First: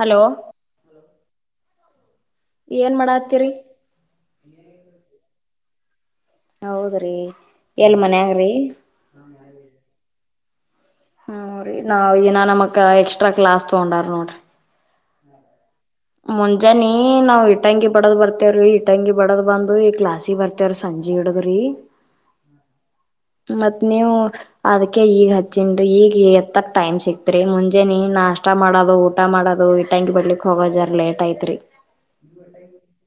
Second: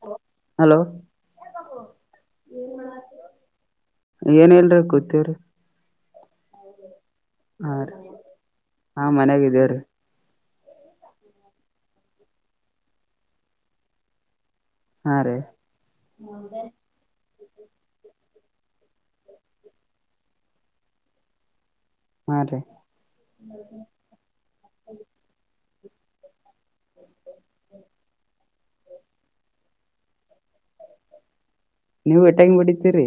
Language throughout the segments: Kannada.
ಹಲೋ ಹಲೋ ಏನ್ ಮಾಡಾತ್ತೀರಿ ಏನ್ ಹೇಳ್ರಿ ಗೊತಿವ್ರಿ ಹೌದ್ರಿ ಹಾ ರೀ ಎಲ್ ಮನ್ ಆಗ್ರಿ ಹಾ ಮನ್ಯಾಗಿದೇವ್ರಿ ಹ್ರರಿ ನಾವ್ ನ ನಮಕ್ ಎಕ್ಸ್ಟ್ರಾ ಕ್ಲಾಸ್ ತಗೊಂಡಾರ ನೋಡ್ರಿ ಹಾ ರೀ ಮುಂಜಾನೆ ನಾವ್ [unintelligible] ಇಟ್ಟ ಇಟಂಗಿ [unintelligible] ಬಡದ ಬರ್ತೆೇವ್ರೀ ಇಟಂಗಿ [unintelligible] ಬಡದ್ ಬಂದ್ ಈ ಕ್ಲಾಸಿ ಬರ್ತೆೇವ್ರ ಸಂಜೆ ಹಿಡದ್ರಿ ಹಾ ರೀ ಮತ್ತ್ ನೀವು ಅದಕ್ಕೆ ಈಗ ಹಚ್ಚಿ [unintelligible] ತಿನ್ ಈಗ ಎತ್ತಕ್ ಟೈಮ್ ಸಿಕ್ತ್ರಿ ಮುಂಜೆ ನೀ [unintelligible] ನಾಷ್ಟ [unintelligible] ಇಷ್ಟ ಮಾಡೋದು ಊಟ ಮಾಡೋದು ಈಟಂಗಿ ಬಡ್ಲಿಕ್ ಹೋಗೋದು ಜರ್ ಲೇಟ್ ಐತ್ರಿ ನೀವು ಈಟಿಂಗ್ ಬಡೀತೀರಿ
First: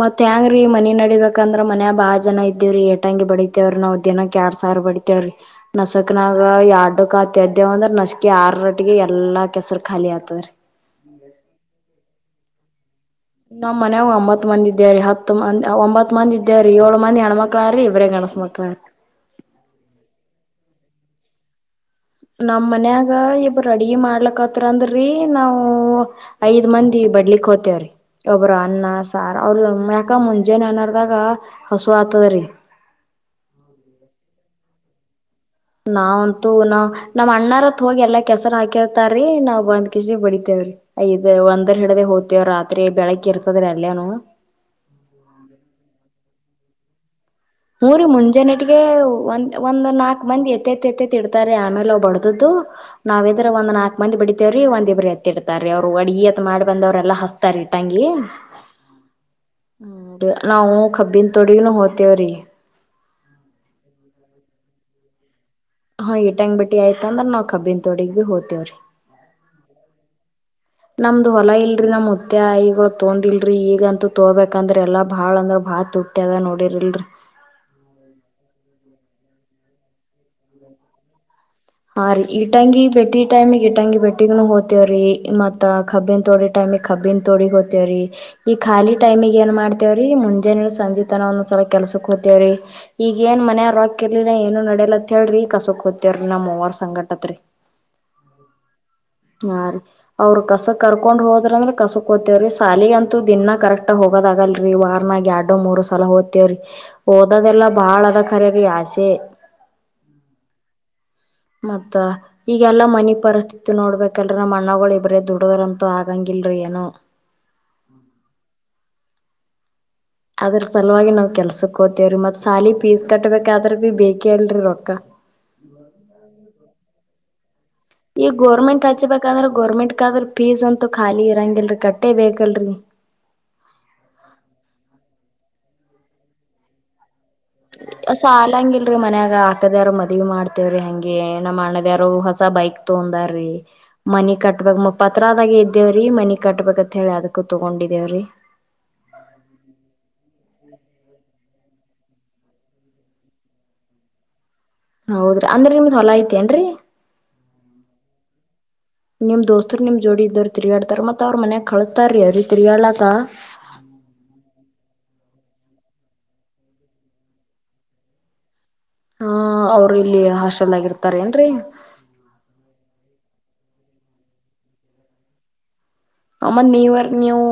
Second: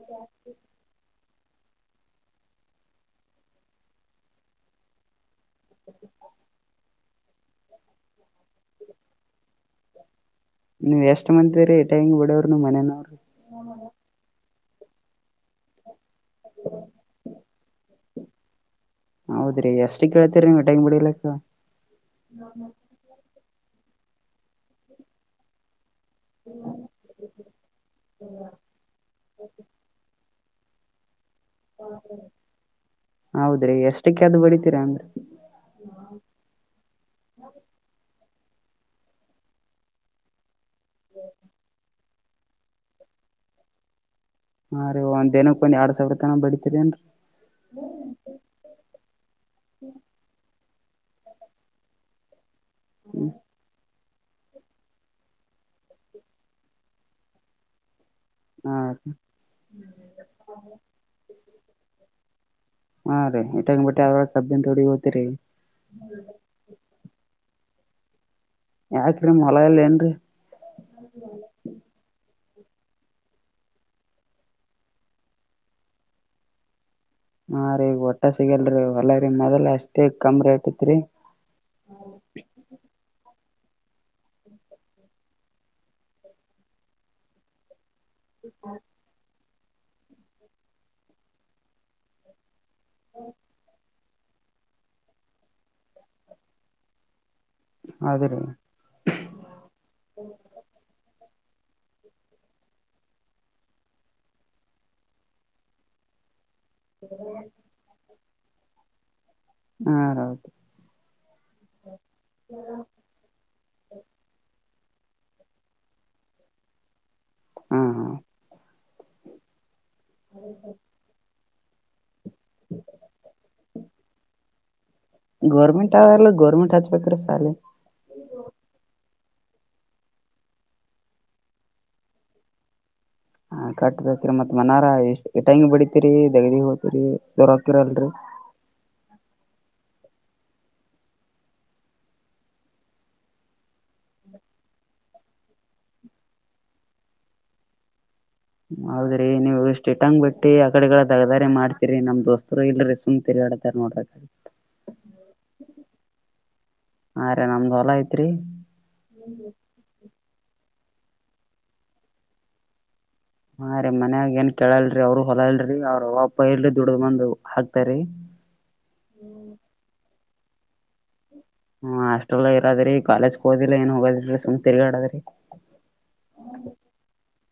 ಮತ್ತ ಹೆಂಗ್ರೀ ಮನೆ ನಡಿಬೇಕ ಅಂದ್ರ ಮನ್ಯ ಬಾ ಜನ ಇದ್ದವ್ರೀ ಏಟಂಗಿ ಬಡಿತೇವ್ರ ನಾವು ದಿನಕ್ ಎರಡು ಸಾವಿರ ಬಡಿತೇವ್ರೀ [unintelligible] ನಸಕ್ನಾಗ ಆ ಎರ್ಡ್ಡಕ್ತ್ದೇವ ಅಂದ್ರ ನಸಕಿ ಆರ ಗಂಟ್ಟಿಗೆ ಎಲ್ಲಾ ಕೆಸರ ಖಾಲಿ ಆತವರು ನೀವ್ ಎಷ್ಟ್ ಮಂದತ್ವರಿೀ ಟೈಂಗ್ ಬಿಡೋವ್ ನೀ್ ಮನೇನವ್ರರು ನಮ್ಮ್ ಮನವಾಗ ಅಂಬತ್ ಮಂದಿ ಇದ್ಯ ಹತ್ ಹ ಮಂದ ಒಂಬತ್ ಮಂದಿ ಇದ್ದವ್ರೀ ಏಳು ಮಂದಿ ಹೆಣ್ಮಕ್ಳಾರ್ರಿ ಇವರೇ ಗಣಸ ಮಕ್ಳ್ರಿ ಹೌದ್ರಿ ಎಷ್ಟು ಕೇಳ್ತೀರಿ ನೀ ಒಟಂಗ್ ಬಿಡಿಲಿಕ್ಕ ನಮ್ ಮನ್ಯಾಗ ಇಬ್ ರೆಡಿ ಮಾಡ್ಲಕ್ತ್ರ ಅಂದ್ರಿ ನಾವ ಐದ್ ಮಂದಿ ಬಡ್ಲಿಕ್ ಹೋಗತೇವ್ರಿ ಒಬ್ಬ್ರ ಅನ್ನ ಸಾರ್ ಅವರು ಯಕ ಮುಂದೆ ಜಜನ ಅನರ್ದಾಗ ಹೌದ್ರಿ ಎಷ್ಟಕ್ಕೆ ಅದು ಬಡಿತೀರಾ ಅಂದ್ರೆ ನಾವಂತೂ ನ ನಮ್ಮ್ ಅಣ್ಣಾರತ್ ಹೋಗಿ ಎಲ್ಲಾ ಕೆಸರ ಹಾಕಿರ್ತಾರೀ ನಾವವು ಒಂದ್ ಕೆಜಿ ಬಡಿತೇವ್ರೀ ಇದ್ ಒಂದರ ಹಡದ ಹೋದ ವ್ ರಾತ್ರಿ ಬೆಳಗ್ಿ ಇರ್ತದ್ರ ಅಲ್ಲಿಯನು ಹಾಂ ರೀ ಒಂದ್ ದಿನಕ್ಕೆ ಒಂದ ಎರಡ್ ಸಾವಿರ ತನ ಬಡಿತೀರಿೇನ್ರಿ ಹಊರಿ ಮುಂಜಾನೆಟಿಗೆ ಒಂದ್ ಒಂದ ನಾಕ ಮಂದಿ ಎತೆ ಇಡ್ತಾರೆ ಆಮೇಲೆ ಅವ್ ಬಡದ್ದು ನಾವಿದ್ರೆಂದ್ ನಾಕು ಒಂದ್ ಬಿಡಿತೇವ್ರೀ ಒಂದಿಬ್ಬರು ಎತ್ತಿಡ್ತಾರೆ ಅವ್ರು ಅಡಿತ್ತ ಮಾಡಿ ಬಂದವ್ರ ಎಲ್ಲ ಹಸ್ತಾರೆ ತಂಗಿ ಹ ಹಾ ನಾವು ಕಬ್ಬನ್ ತೊಡಿಗನು ಹೋಗ್ತೇವ್ರಿ ಹಾ ರೀ ಇಟ್ಟ ಹಂಗ್ ಬಟ್ಟಿ ಅವ್ರಾಗ ಕಬ್ಬಿನ್ ತೊಡಿ ಹೋತತಿರಿ ಹಾ ಈಟಂಗ್ ಬಿಟ್ಟಿ ಆಯ್ತ ಅಂದ್ರೆ ನಾವು ಕಬನ್ ತೋಡಿಿಗೆ ಬಿ ಹದ್ವಿ ಯಾಕ್ರಿ ನಿಮ್ ಹೊಲ ಇಲ್ಲ ಏನ್ರಿ ನಮ್ದು ಹೊಲ ಇಲ್ರಿ ನಮ ಮತ್ತ ಈಗಳು ತೊಂದಿಲ್ರಿ ಈಗಂತೂ ತೋ್ಬೇಕಂದ್ರೆ ಎಲ್ಲಾ ಭಾಳ ಅಂದ್ರ ಭಾಳ್ ತುಟ್ಟ್ಯ ಅದ ನೋಡಿರ್ಲ್ರಿ ಹೊಲ್ಲರಿೀ ಮೊದಲ್ ಅಷ್ಟೇ ಕಮ್ ರೇಟ್ ಐತ್ರಿ ಹಾ ರೀ ಇಟಂಗಿ ಬೆಟ್ಟಿ ಟೈಮಿಗೆ ಇಟ್ಟಂಗಿ ಬೆಟ್ಟಿೂ ಹೋತೇವ್ರೀ ಮತ್ತ ಕಬ್ಬಿನ್ ತೋಡಿ ಟೈಮಿ ಕಬ್ಬಿನ್ ತೋಡಿಗ್ ಹೋತೇವ್ರರಿ ಈ ಖಾಲಿ ಟೈಮಗ್ ಏನ್ ಮಾಡ್ತೇವ್ರಿ ಮುಂಜಾನ ಸಂಜೆ ತನ ಒಂದೊಂದ್ಸಲ ಕೆಲ್ಸಕ್ ಹತೇವ್ರಿ ಈಗ ಏನ್ ಮನಯವರಾಕಿರ್ಲಿಲ್ಲ ಏನು ನಡಲತ್ ಹೇಳ್ರಿ ಕಸಕ್ ಹತ್ತವ್ರರಿ ನಮ್ವರ್ ಸಂಗಟತ್ರರಿ ಅದ ರೀ ಹಾ ರೀ ಅವ್ರ ಕಸ ಕರ್ಕೊಂಡ್ ಹೋದ ಂದ್ರ ಕಸಕ್ ತೇವ್ರೀ ಸಾಲಿ ಅಂತೂ ದಿನ ಕರೆಕ್ಟ್ ಹೋಗೋದ ಆಗಲ್ರಿ ವಾರ್ ನಾಗ ಎರಡು ಮೂರು ಸಲ ಹದ ವ್ರಿ ಓದದೆಲ್ಲಾ ಬಾಳ ಅದ ಖರಿ ಆಸೆ ಹಾೌದು ಮತ್ತ ಈಗೆಲ್ಲಾ ಮನಿ ಪರಿಸ್ಥಿತಿ ನೋಡ್ಬೇಕಲ್ರ ನಮ್ಮ್ ಅಣ್ಣಗಳು ಒಬ್ರೇ ದುಡದ್ರಂತೂ ಆಗಂಗಿಲ್ರರಿ ಏನೋ ಹ್ಮ ಹಾ ಅದ್ರ ಸಲುವಾಗಿ ನಾವ್ ಕೆಲ್ಸ ಕೋತೇವ್ರೀ ಮತ್ ಸಾಲಿ ಪಫೀಸ್ ಕಟ್ಬೇಕಾದ್ರ ಬಿ ಬೇಕೇ ಅಲ್ರೀ ರೊಕ್ಕ ಗೌರ್ಮೆಂಟ್ ಅವಲ್ಲ ಗೋರ್ಮೆಂಟ್ ಹಚ್ಬೇಕ್ರ ಸಾಲೆ ಈ ಗೋರ್ಮೆಂ ಹೆ ಬ ಗೋರ್ಮೆಂಟ್ ಕ ಆದ್ರ ಫೀಸ್ ಅಂತೂ ಖಾಲಿ ಇರಂಗಲ್ರರಿ ಕಟ್ಟೆ ಬೇಕಲ್ರರಿ ಹಾ ಕಟ್ಟತರಿ ಮತ್ ಮನಾರ ಎಷ್ಟ್ ಎಟಂಗಿ ಬಡಿತರಿ ದಗದಿ ಹೋಗತರಿ ಸಾಲಂಗಿಲ್ರಿ ಮನ್ಯಾಗ ಆ ಕ್ಕದಾರ ಮದವಿ ಮಾಡ್ತೇವ್ರೀ ಹಗೆ ನಮ್ಮ್ ಅಣ್ಣದಾರು ಹೊಸ ಬೈಕ್ ತೊಂದಾರ್ರೀ ಮನಿ ಕಟ್ಟ ಾಗ ಪತ್ರದಾಗೆ ಇದ್ದೇವ್ರೀ ಮನಿ ಕಟ್ಬೇಕಂತತ್ ಹೇಳಿ ಅದಕ್ಕೂ ತೊಗೊಂಡಿದ್ದೇವ್ರೀ ಹೌದ್ರೆ ನೀವು ಸ್ಟೇಟ್ಂಗ್ ಬಿಟ್ಟು ಆ ಕಡೆಗಳ ತಗದಾರಿ ಮಾಡ್ತಿೀರಿ ನಮ್ ದೋಸ್ತರು ಇಲ್ರಿ ಸುಮ್ತರಿಡ ನೋಡ ಹೌದ್ರಿ ಅಂದ್ರೆ ನಿಮ್ದ ಹೊಲ ಐತಿ ಏನ್ರರಿ ಹಾ ರೀ ನಮ್ದ್ ಹೊಲ ಐತ್ರಿ ನಿಮ್ ದೋಸ್ತರು ನಿಮ್ ಜೋಡಿ ಇದ್ದರು ತಿರುಗಾಡ ಧರ್ಮತ್ ಅವ್ರ ಮನ್ಯಾಗ ಕಳತಾರ ರೀ ಅ ರೀತಿತ್ರಿಯಲ್ಲಕ್ಕ ಹಾ ರರಿೀ ಮನ್ಯಾಗ ಏನ್ ಕೇಳಲ್ರಿ ಅವ್ರ ಹೊಲ ಇಲ್ರಿ ಅವ್ರ ಒಪ ಇಲ್ರಿ ದುಡ್್ದ ಬಂದು ಹಾಕ್ತರಿ ಹಾ ಅವ್ರು ಇಲ್ಲಿ ಹಾಸ್ೆಲ್ ಆಗಿರ್ತಾರೆ ಹ್ಮ ಹಾಸ್ಟೆಲ್ ಇರದ್ರಿ ಕಾಲೇಜ್ಗೆ ಹೋದಿಲ್ಲ ಏನ್ ಹೋಗೋದ್ರಿ ಸುಮ್ ತಿರ್ಗಾಡದ್ರಿ ಆಮ್ಮತ್ ನೀವರ್ ನೀವು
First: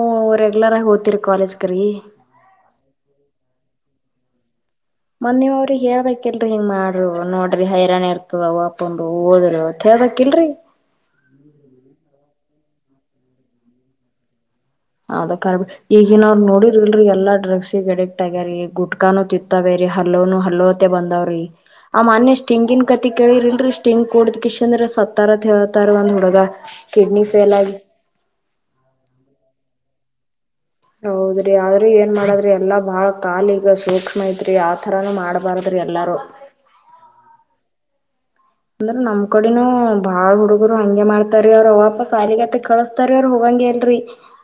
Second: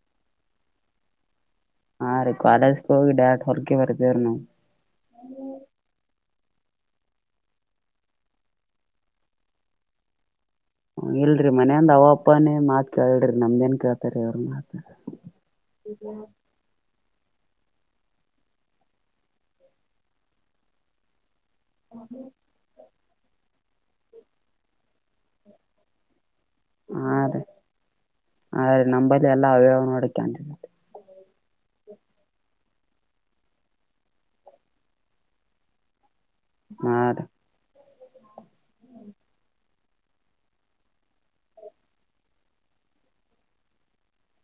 ರೆಗ್ಯುಲರ್ ಆಗಿ ಹೋ್ತೀರಿ ಕಾಲೇಜ್ ಹಾ ರೀ ಕಾಲೇಜ್ಗೆ ಹೋಗಿ ಡಟ್ ಹೊರಗೆ ಬರ್ತೇವೀ ನಾವು ಮನಿವ್ರಿ ಹೇಳ್ಬೇಕಿಲ್ರಿ ಮಾಡ್ರರು ನೋಡ್ರಿ ಹೈರಾಣ ಇರ್ತದ ಒಾಪೊಂಡು ಓದತ್ ಹ ಹೇಳದಕಿಲ್ರರಿ ಹ ಇಲ್ರಿ ಮನೇಂದ ಅವ ಅಪ್ಪಾನೇ ಮಾತ್ ಕೇಳ್ರಿ ನಮ್ದೇನ್ ಕೇಳ್ತಾರೀ ಅವ್ರ ಮಾತ್ ಹೌದ ಕಬ ಈಗಏನ ಅವ್ರರು ನೋಡಿರ್ಲ್ರಿ ಎಲ್ಲಾ ಡ್ರಗ್ಸಿಗೆ ಅಡಿಕ್ಟ್ ಆಗ್ಯೀ ಗುಟ್ಕಾನು ತಿತ್ತಾವೇರಿ ಹಲ್ಲೋನು ಹಲ್ಲೋತ್ತ ಬಂದಾವ್ರಿ ಆ ಮೊನ್ಯಷ್ಟ್ಟಿಂಗಿನ್ ಕತಿ ಕೇಳಿರಿನ್ರೀ ಸ್ಟಿಂಗ್ ಕೂಡದ್ ಕ ಇಶಂದ್ರ ಸತ್ತಾರೇತಾರಂದ ಹುಳಗ ಹಾ ರೀ ಆ ರೀ ನಂಬಲ್ಲಿ ಎಲ್ಲ ಅವ್ಯವ ನೋಡೋಕಂತೆ ಹೌದ್ರಿ ಆದ್ರೂ ಏನ್ ಮಾಡದ್ರಿ ಎಲ್ಲಾ ಬಾಳ ಕಾಲಿಗ ಸೂಕ್ಷ್ಮ ಐತ್ರಿ ಆತರಾನ ಮಾಡ್ಬಾರದ್ರಿ ಎಲ್ಲಾರೂ ಹ ಅಂದ್ರೆ ನಮ್ ಕಡೆನೂ ಬಾಳ್ ಹುಡುಗರು ಹಂಗೆ ಮಾಡ್ತಾರಿ ಅವ್ರ್ ಅವಪ ಸಾಲಿಗೆಗತೆ ಕಳಸ್ತಾರ ಅವ್ರು ಹೋಗಂಗೆ ಎಲ್ರರಿ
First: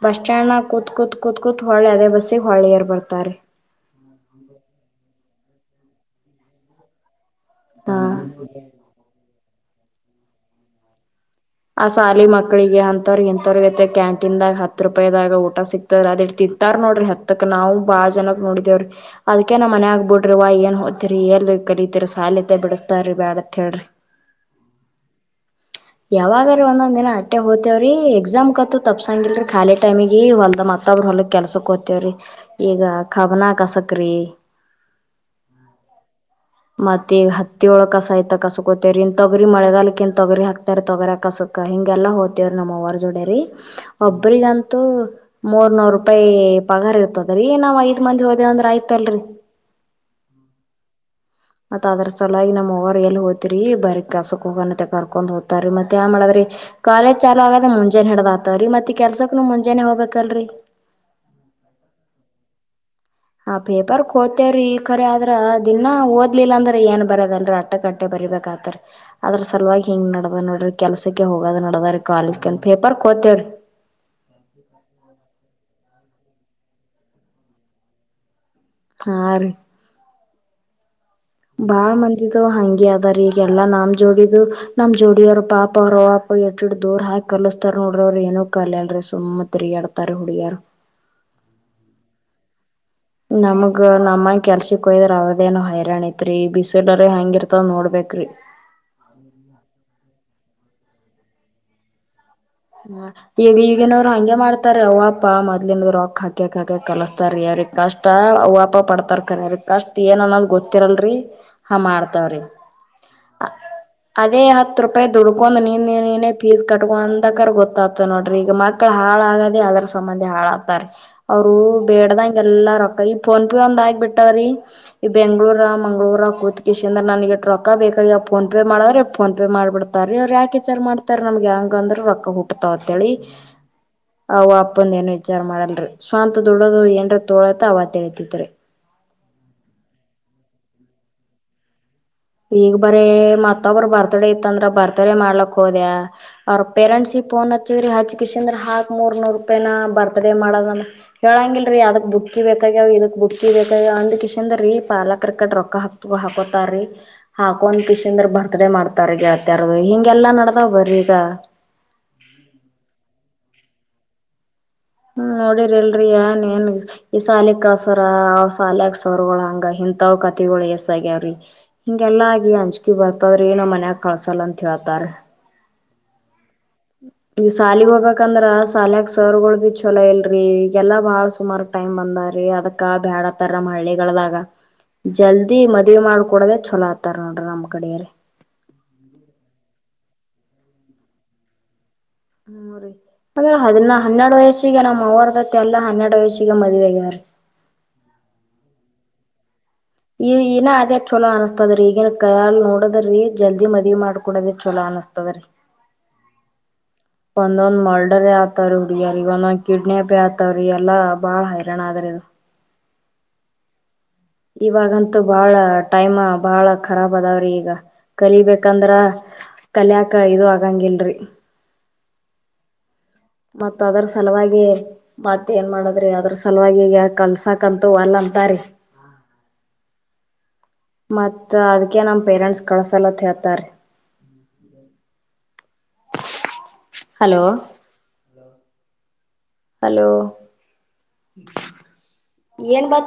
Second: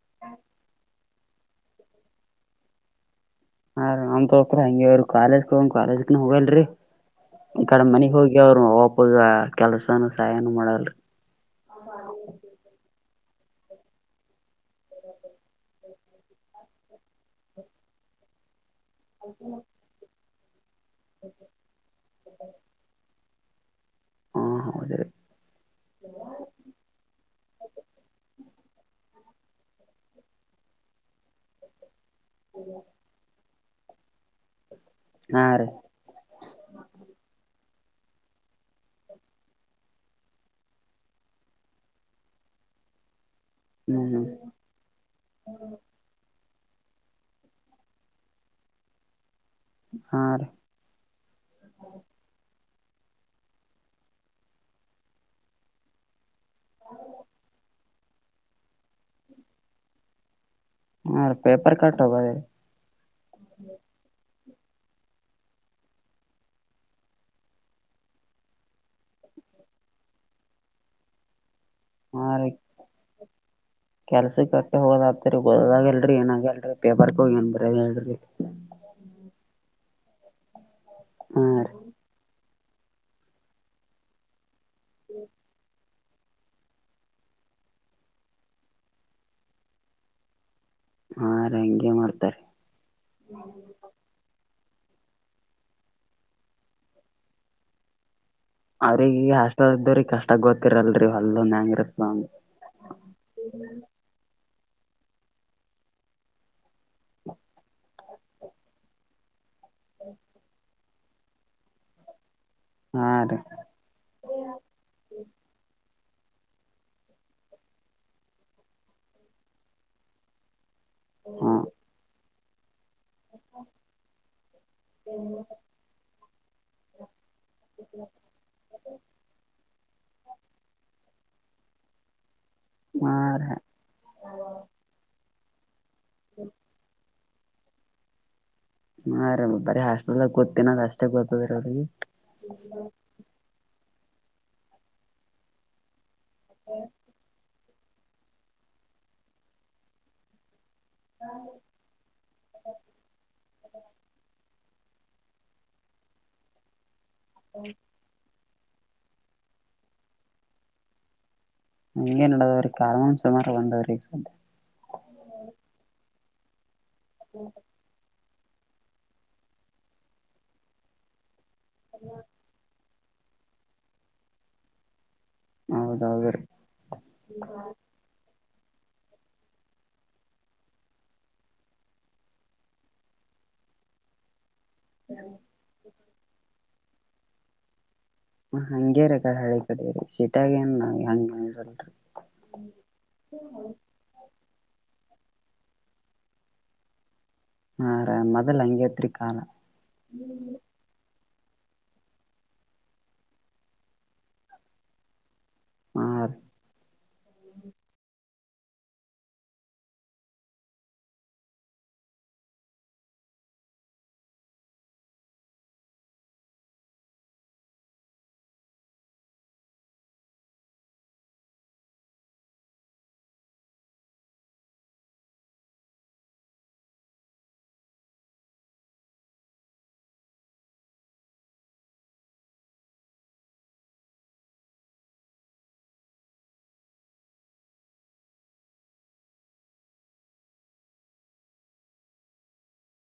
ಬಸ್ ಸ್ಟ್ಯಾಂಡ್ ನ ಕೂತ್ ಕೂತ್ ಕೂತ್ ಕೂತ್ ಹೊಳ್ಳೆ ಅದೇ ಬಸ್ಸಿಗೆ ಹೊಳ್ಳೆಯರ್ ಬರ್ತಾರೆ ಹಾ ನಮ್ ತೋಸ್ತ್ರ ಹಂಗಗೆ ಅವವ ಕಾಲೇಜ್ ಹ್ ಕಾಲೇಜಕನ ಹೋಗಲ್ರರಿ ಕಡೆ ಹಾ ಮನೆಗ್ ಹೋಗಿ ಅವರು ಒಪದ ಕೆಲ್ಸನ ಸಹಾಯನೂ ಮಾಡಲ್ ಆ ಸಾಲಿ ಮಕ್ಕಳಿಗೆ ಅಂತ ಇಂಂತವ್ರಗ ಐತೆ ಕ್ಯಾಂಟೀನ್ದಾಗ ಹತ್ತು ರೂಪಾಯದಾಗ ಊಟ ಸಿಕ್ತ ಅದು ಇ ತಿತ್ತಾರ್ ನೋಡ್ರಿ ಹತ್ತಕ್ ನಾವು ಬಾ ಜನಕ್ ನೋಡಿದೇವರಿ ಅದಕೇ ನಾ್ ಮನೆ ಆಗ್ಬ ಬಿಡ್ರ ಏನ್ ಹೋತಿರಿ ಎಲ್ ಕಲಿತಿರಿ ಸಾಲತೆ ಬಿಡಿಸಸ್ತಾರೀ ಬೇಡತ್ ಅಂತ ಹೇಳ್ರಿ [inaudible] ಹಾ ಹೌದ ಯಾವಾಗ್ರೀ ಒಂದೊಂದ್ ದಿನ ಅಟ್ಟೆ ಹೋತರಿ ವ್ರೀ ಎಕ್ಸಾಮ್ ಕತ್ತ ತಪ್ಸಂಗಿಲ್ಲಲ್ರಿ ಖಾಲಿ ಟೈಮಿಗೆಗ ಹೊಲ್ದ ಮತ್ತಬ್ ಹೊಕ್ಕೆ ಕೆಸಕ್ ಹ್ತೇವ್ರೀ ಈಗ ಖಬನ ಕ ಸಕ್ರ ಹಾ ರೀ [inaudible] ಮತ್ತ ಈಗ ಹತ್ತಿಳ ಕಸ ಆಯತ ಕಸ ಕೋತವರಿ ಇನ್ ತಗರಿ ಮಳೆಗಾಲಕ್ ಇನ್ ತೊಗರಿ ಹಾಕ್ತಾರ ತಗರಿ ಕಸ ಅ ಹಿಂಗೆಲ್ಲ ಹೋಗ್ತೀವ್ರ ನಮ್ಮ ಹೊರ ಜೋಡ ರೀ ಹ್ಮ್ ಹ್ಮ್ ಒಬರಿಗಂತೂ ಮೂರ್ ನೂರ್ ರೂಪಾಯಿ ಪಗಾರ್ ಇರ್ತದ್ರೀ ನಾವ್ ಐದ ಮಂದಿ ಹೋದೇವ ಅ್ರ ಆಯ್ತಲ್ರರಿ ಆ [inaudible] ಮತ್ತತ್ ಅದ್ರ ಸಲಾಗಿ ನಮ್ಮ ಅವರ್ ಎಲ್ಲಿ ಹೋ್ತಿರಿ ಬರಿ ಕಸಕ್ ಹೋಗ ಕರ್ಕೊಂಡ್ ಹದ್ತಾರ ಮತ್ತತ್ ಯ್ ಮಾಡದ್ರಿ ಕಾಲೇಜ್ ಚಾಲು ಆಗದ ಮುಂಜಾನೆ ಹಿಡ್ದ್ ಆತವ್ರೀ ಮತ್ತತ್ ಕೆಲ್ಸಕ್ನು ಮುಂಜಾನೆ ಹೋಗ್ಬೇಕಲ್ರರಿ ಹಾ ರೀ ಪೇಪರ್ ಕಟ್ ಹೋಗೋದ್ರಿ ಹಾ ಪೇಪರ್ ಕೋಚ್ ಮವ್ರ ಈ ಕರೆ ಆದ್ರ ದಿನಾ ಓದ್ಲಿಲ್ಲ ಅಂದ್ರೆ ಏನ್ ಬರದಲ್ರ ಅಟ್ಟೆಕಟ್ಟೆ ಬರಿಬೇಕಾಗತಾರದ ಸಲವಾಗಿ ಹ ಹೆಂಗ ನಡ್ದದ್ ನೋಡ್ರಿ ಕೆಲ್ಸಕ್ಕೆ ಹೋಗದ್ ನಡ್ದ್ರ ಕಾಲಜ ಕಂತ ಪೇಪರ್ ಕೋತೇವ್ರಿ ಕೆಲ್ಸ ಕಟ್ಟ ಹೋಗೋದ ಆಗ್ತರಿ ಓದಾಗಲ್ರರಿ ಏನಾಗಲ್ರರಿ ಪೇಪರ್ ಕೋಗಿ ಏನ್ ಬರ ಹೇಳಲ್ರಿ ಹಾ ರೀ ಹಾ ರೀ ಬಾಳ್ ಮಂದಿದವ ಹಂಗಿ ಅದಾರ ಈಗಲ್ಲಾ ನಮ್ ಜೋಡಿದು ನಮ್ ಜೋಡಿಯರು ಪಾಪ ಅವರು ಅ ಎಟ್ಡ್ ದೋರ್ ಹಾಕ್ ಕಲಿಸಸ್ತಾರ್ ನೋಡ್ರಿ ಅವ್ರರು ಏನ ಕಲ್ಲ್ರಿ ಸುಮ್ಮತ್ರಿ ಎಳ್ತಾರ ಹುಳಿಯರು ಹಾ ರ ಹಂಗಗೆ ಮಾಡ್ತಾರೆ ನಮಗ ನಮ್ಮ ಕೆಲ್ಸಿ ಯ್ರ ಅವ್ರದೇಏನು ಹೈರಾಣಐತ್ರಿ ಬಿಸಿಲರಿ ಹಂಗಿರ್ತವ್ ನೋಡ್ಬೇಕ್ರಿ ಅವ್ರಿಗೆ ಹಷ್ಟ ಇದ್ದ್ರಿ ಕಷ್ಟ ಗೊತ್ತಿರಲ್ರಿ ಹೊಲ್ಲೊನ್ ಹೆಂಗ ಇರ್ತ ಹ ಈಗ ಈಗನೋರು ಹಂಗೆ ಮಾಡ್ತಾರೆ ಅವ್ಪಾ ಮೊದಲನ್ ರಾಕ್ ಹಾಕಕ್ಕ ಕಲಸ್ತಾರೀ ಅವ್ರಿಗೆ ಕಷ್ಟಪ ಪಡ್ತಾರ ಅವ್ರಿಗೆ ಕಷ್ಟ ಏನ್ ಅನ್ನೋದು ಗೊತ್ತಿರಲ್ ಹಾ ಮಾಡ್ತಾವ್ರಿ ಹಾ ರೀ ಅದೇ ಹತ್ ರೂಪಾಯಿ ದುಡ್ಕೊ ನೀನ್ನೇ ಪೀಸ್ ಕಟ್ಕೊಂತ ಕ ಗೊತ್ತ್ತ ನೋಡ್ರಿ ಈಗ ಮಕ್ಳ ಹಾಳಾಗಾದದೆ ಅದ್ರ ಸಂಬಂಧಿ ಹಾಳಾಗತಾರೆ ಅವರು ಹಾ ಬೇಡದ ಹಗೆಲ್ಲ ರೊಕ್ಕ ಈ ಫೋನ್ ಪಿ ಒಂದ್ ಆಗಿಬ ಬಿಟ್ಟವ್ರೀ ಈ ಬೆಂಗ್ಳೂರ ಮಂಗಗಳೂರ ಕೂತ್ಕೇಶ ಅಂದ್ರ ನನಗೆ ಟ್ರೊಕ್ಕ ಬೇಕಾಗಿ ಫೋನ್ ಪೇ ಮಾಡ್ರೆಫೋನ್ ಪೇ ಮಾಡ್ಬಡ್ತಾರ ರ ಅವ್ರು ಯಕೆಚಾರ್ ಮಾಡತಾರೆ ತರ್ ನಮ್ಗೆ ಹೆಂಗ ಅಂದ್ರ ರೊಕ್ಕ ಹುಟ್ಟತಾವಂತೇಳಿ ಹಾ ರೀ ಅವ ಅಪ್ಪಂದ ಏನು ವಿಚಾರ ಮಾಡಲ್ರಿ ಸ್ವಂತ ದೊಡ್ಡೋದು ಏನ್ರ ತೋಳತ್ತ ಅವತ್ತ ಹೇಳ್ತಿದರಿ ಹಾಮ್ ಬರಿ ಹಾಸ್ಪೆಟಲ್ತೀನ ಅಷ್ಟೇ ಗೊತ್ತ ಬರ ಅವ್ರಿಗೆ ಈಗ ಬರೀ ಮತ್ತೊಬ್ಬ್ರ ಬರ್ತಡೇ ಇತ್ತಂದ್ರ ಬರ್ತಡ ಮಾಡ್ಲಕ್ ಹೋದ್ಯ ಅವ್ರ ಪೇರೆಂಟ್ಸ್ ಈಗ ನ್ ಹತ್ತವ್ರೀ ಹಚ್ ಕಸ ಅಂದ್ರ ಹಾಕ್ ಮೂರ್ ನೂರ್ ರೂಪಾಯನ ಬರ್ತದೆೇ ಮಾಡೋದ ಹೇಳಂಗಲ್ರೀ ಅದಕ್ ಬುಕ್ಕಿ ಬೇಕಾಗ್ಯಾವ್ ಇದಕ್ ಬುಕ್ಕಿ ಬೇಕಾಗ್ಯಾವ ಅಂದ್ ಕಿಶಂದ್ರೀ ಪಾಲಕರ್ ಕಟ್ಟ ರೊಕ್ಕ ಹಕ್ತ ಹಾಕತಾರೀ ಹಾಕೊಂದ ಪಿಶ ಅಂದ್ರ ಬರ್ ಮಡೆ ಮಾಡ್ತಾರ ಗೆಳ್ತಾರ ಹಿಂಗೆಲ್ಲಾ ನಡ್ದಾವ ಬರೀಗ ಹಿಂಗೇನಾಡ್ ಕಾರಣ ಸೋಮವಾರ ಬಂದಾರ್ರೀ ಹ್ಮ ನೋಡಿರಿ ಇಲ್ರಿ ಏನ್ ಏನ್ ಈ ಶಾಲಿ ಕಳ್ಸರ ಸಲ್ಯಾಗ ಸವರ್ಗಳ ಹಂಗ ಇಂತವ್ ಕತಿಗಳು ಎಸ್ಸ ಆಗ್ಯಾವ್ರಿ ಹಿಂಗೆಲ್ಲಾ ಆಗಿ ಹಂಚ್ ಅಕ್ಕಿ ಬರ್ತದ್ರ ಏನ ಮನ್ಯಾಗ ಕಳ್ಸಲ್ಲ ಅಂತ ಹೇತಾರೆ ಹೌದೌದ್ರ ಈಗ ಸಾಲಿಗೆ ಹೋಗ್ಬೇಕಂದ್ರ ಸಾಲಕ್ ಸರ್ಗಳು ಭ ಚಲೋ ಇಲ್ರರಿ ಈಗಲ್ಲಾ ಬಾಳ ಸುಮಾರು ಟೈಮ್ ಬಂದಾರೀ ಅದಕ್ಕ ಬೇಡ ತರ ಮಾಡ ಹಳ್ಳಿಗಳದಾಗ ಜಲ್ದಿ ಮದ್ವೆ ಮಾಡ್ಕ ಕೊಡದೇ ಚಛಲೋ ಆತ್ತಾರ ನೋಡ್ರಿ ನಮ್ಮ್ ಕಡೆಯರಿ ಹ ಹಂಗೇ ರೀ ಕ ಹಳಿ ಕಡ ರೀ ಶೀಟಾಗ ಏನ್ವ ಹಂಗಲ್ರಿ ಹ್ಮರಿ ಅ ಹದ್ ಹನ್ನೆರಡು ವಯಸ್ಸಿಗೆ ನಮ್ಮ್ ಅವರ ಆಗತ್ತೆ ಎಲ್ಲಾ ಹನ್ನೆಡು ವಯಸಿಗೆ ಮದುವ ಆಗವ್ರೀ ಹಾ ಮೊದಲ್ ಅಂಗೇತ್ರಿ ಕಾಲ ಈ ಇನ ಅದೇ ಚಲೋ ಅನಸ್ತ ಅತ್ದ್ರಿ ಈಗೇನ್ ಕಲ್ ನೋಡದ್ರೀ ಜಲ್ದಿ ಮದ್ವಿ ಮಾಡ್ಕಡೋದಿ ಚಲ ಅನಿಸಸ್ತದ್ರೀ ಆ ಒಂದೊಂದ್ ಮರ್ಡರ್ ಆತವ್ರಿ ಹುಡುಗರ್ಗ ಒಂದೊಂದ್ ಕಿಡ್ನ್ಯಪಿ ಆತವ್ರ ಎಲ್ಲಾ ಬಾಳ ಹೈರಾಣ ಆಗ್ ಮಾದರದು ಇವಾಗಂತೂ ಬಾಳ ಟೈಮ ಬಹಳ ಖರಾಬ್ ಅದಾವ್ರಿ ಈಗ ಕಲಿಬೇಕಂದ್ರ ಕಲಿಯಾಕ ಇದು ಆಗಂಗಿಲ್ರಿ ಮತ್ ಅದ್ರ ಸಲುವಾಗಿ ಮತಿ ಏನ್ ಮಾಡದ್ರಿ ಅದ್ರ ಸಲುವಾಗಿ ಕಲ್ಸಾಕ್ಂತು ಅಲ್ಲ ಬಾರೆ ಮತ್ತ ಅದ್ಕ ನಮ ಪೇರೆಂಟ್ಸ್ ಕಳ್ಸಲತ್ ಹೇಳ್ತಾರೆ ಹ ಹಲೋ ಹಲೋ ಏನ್ ಬ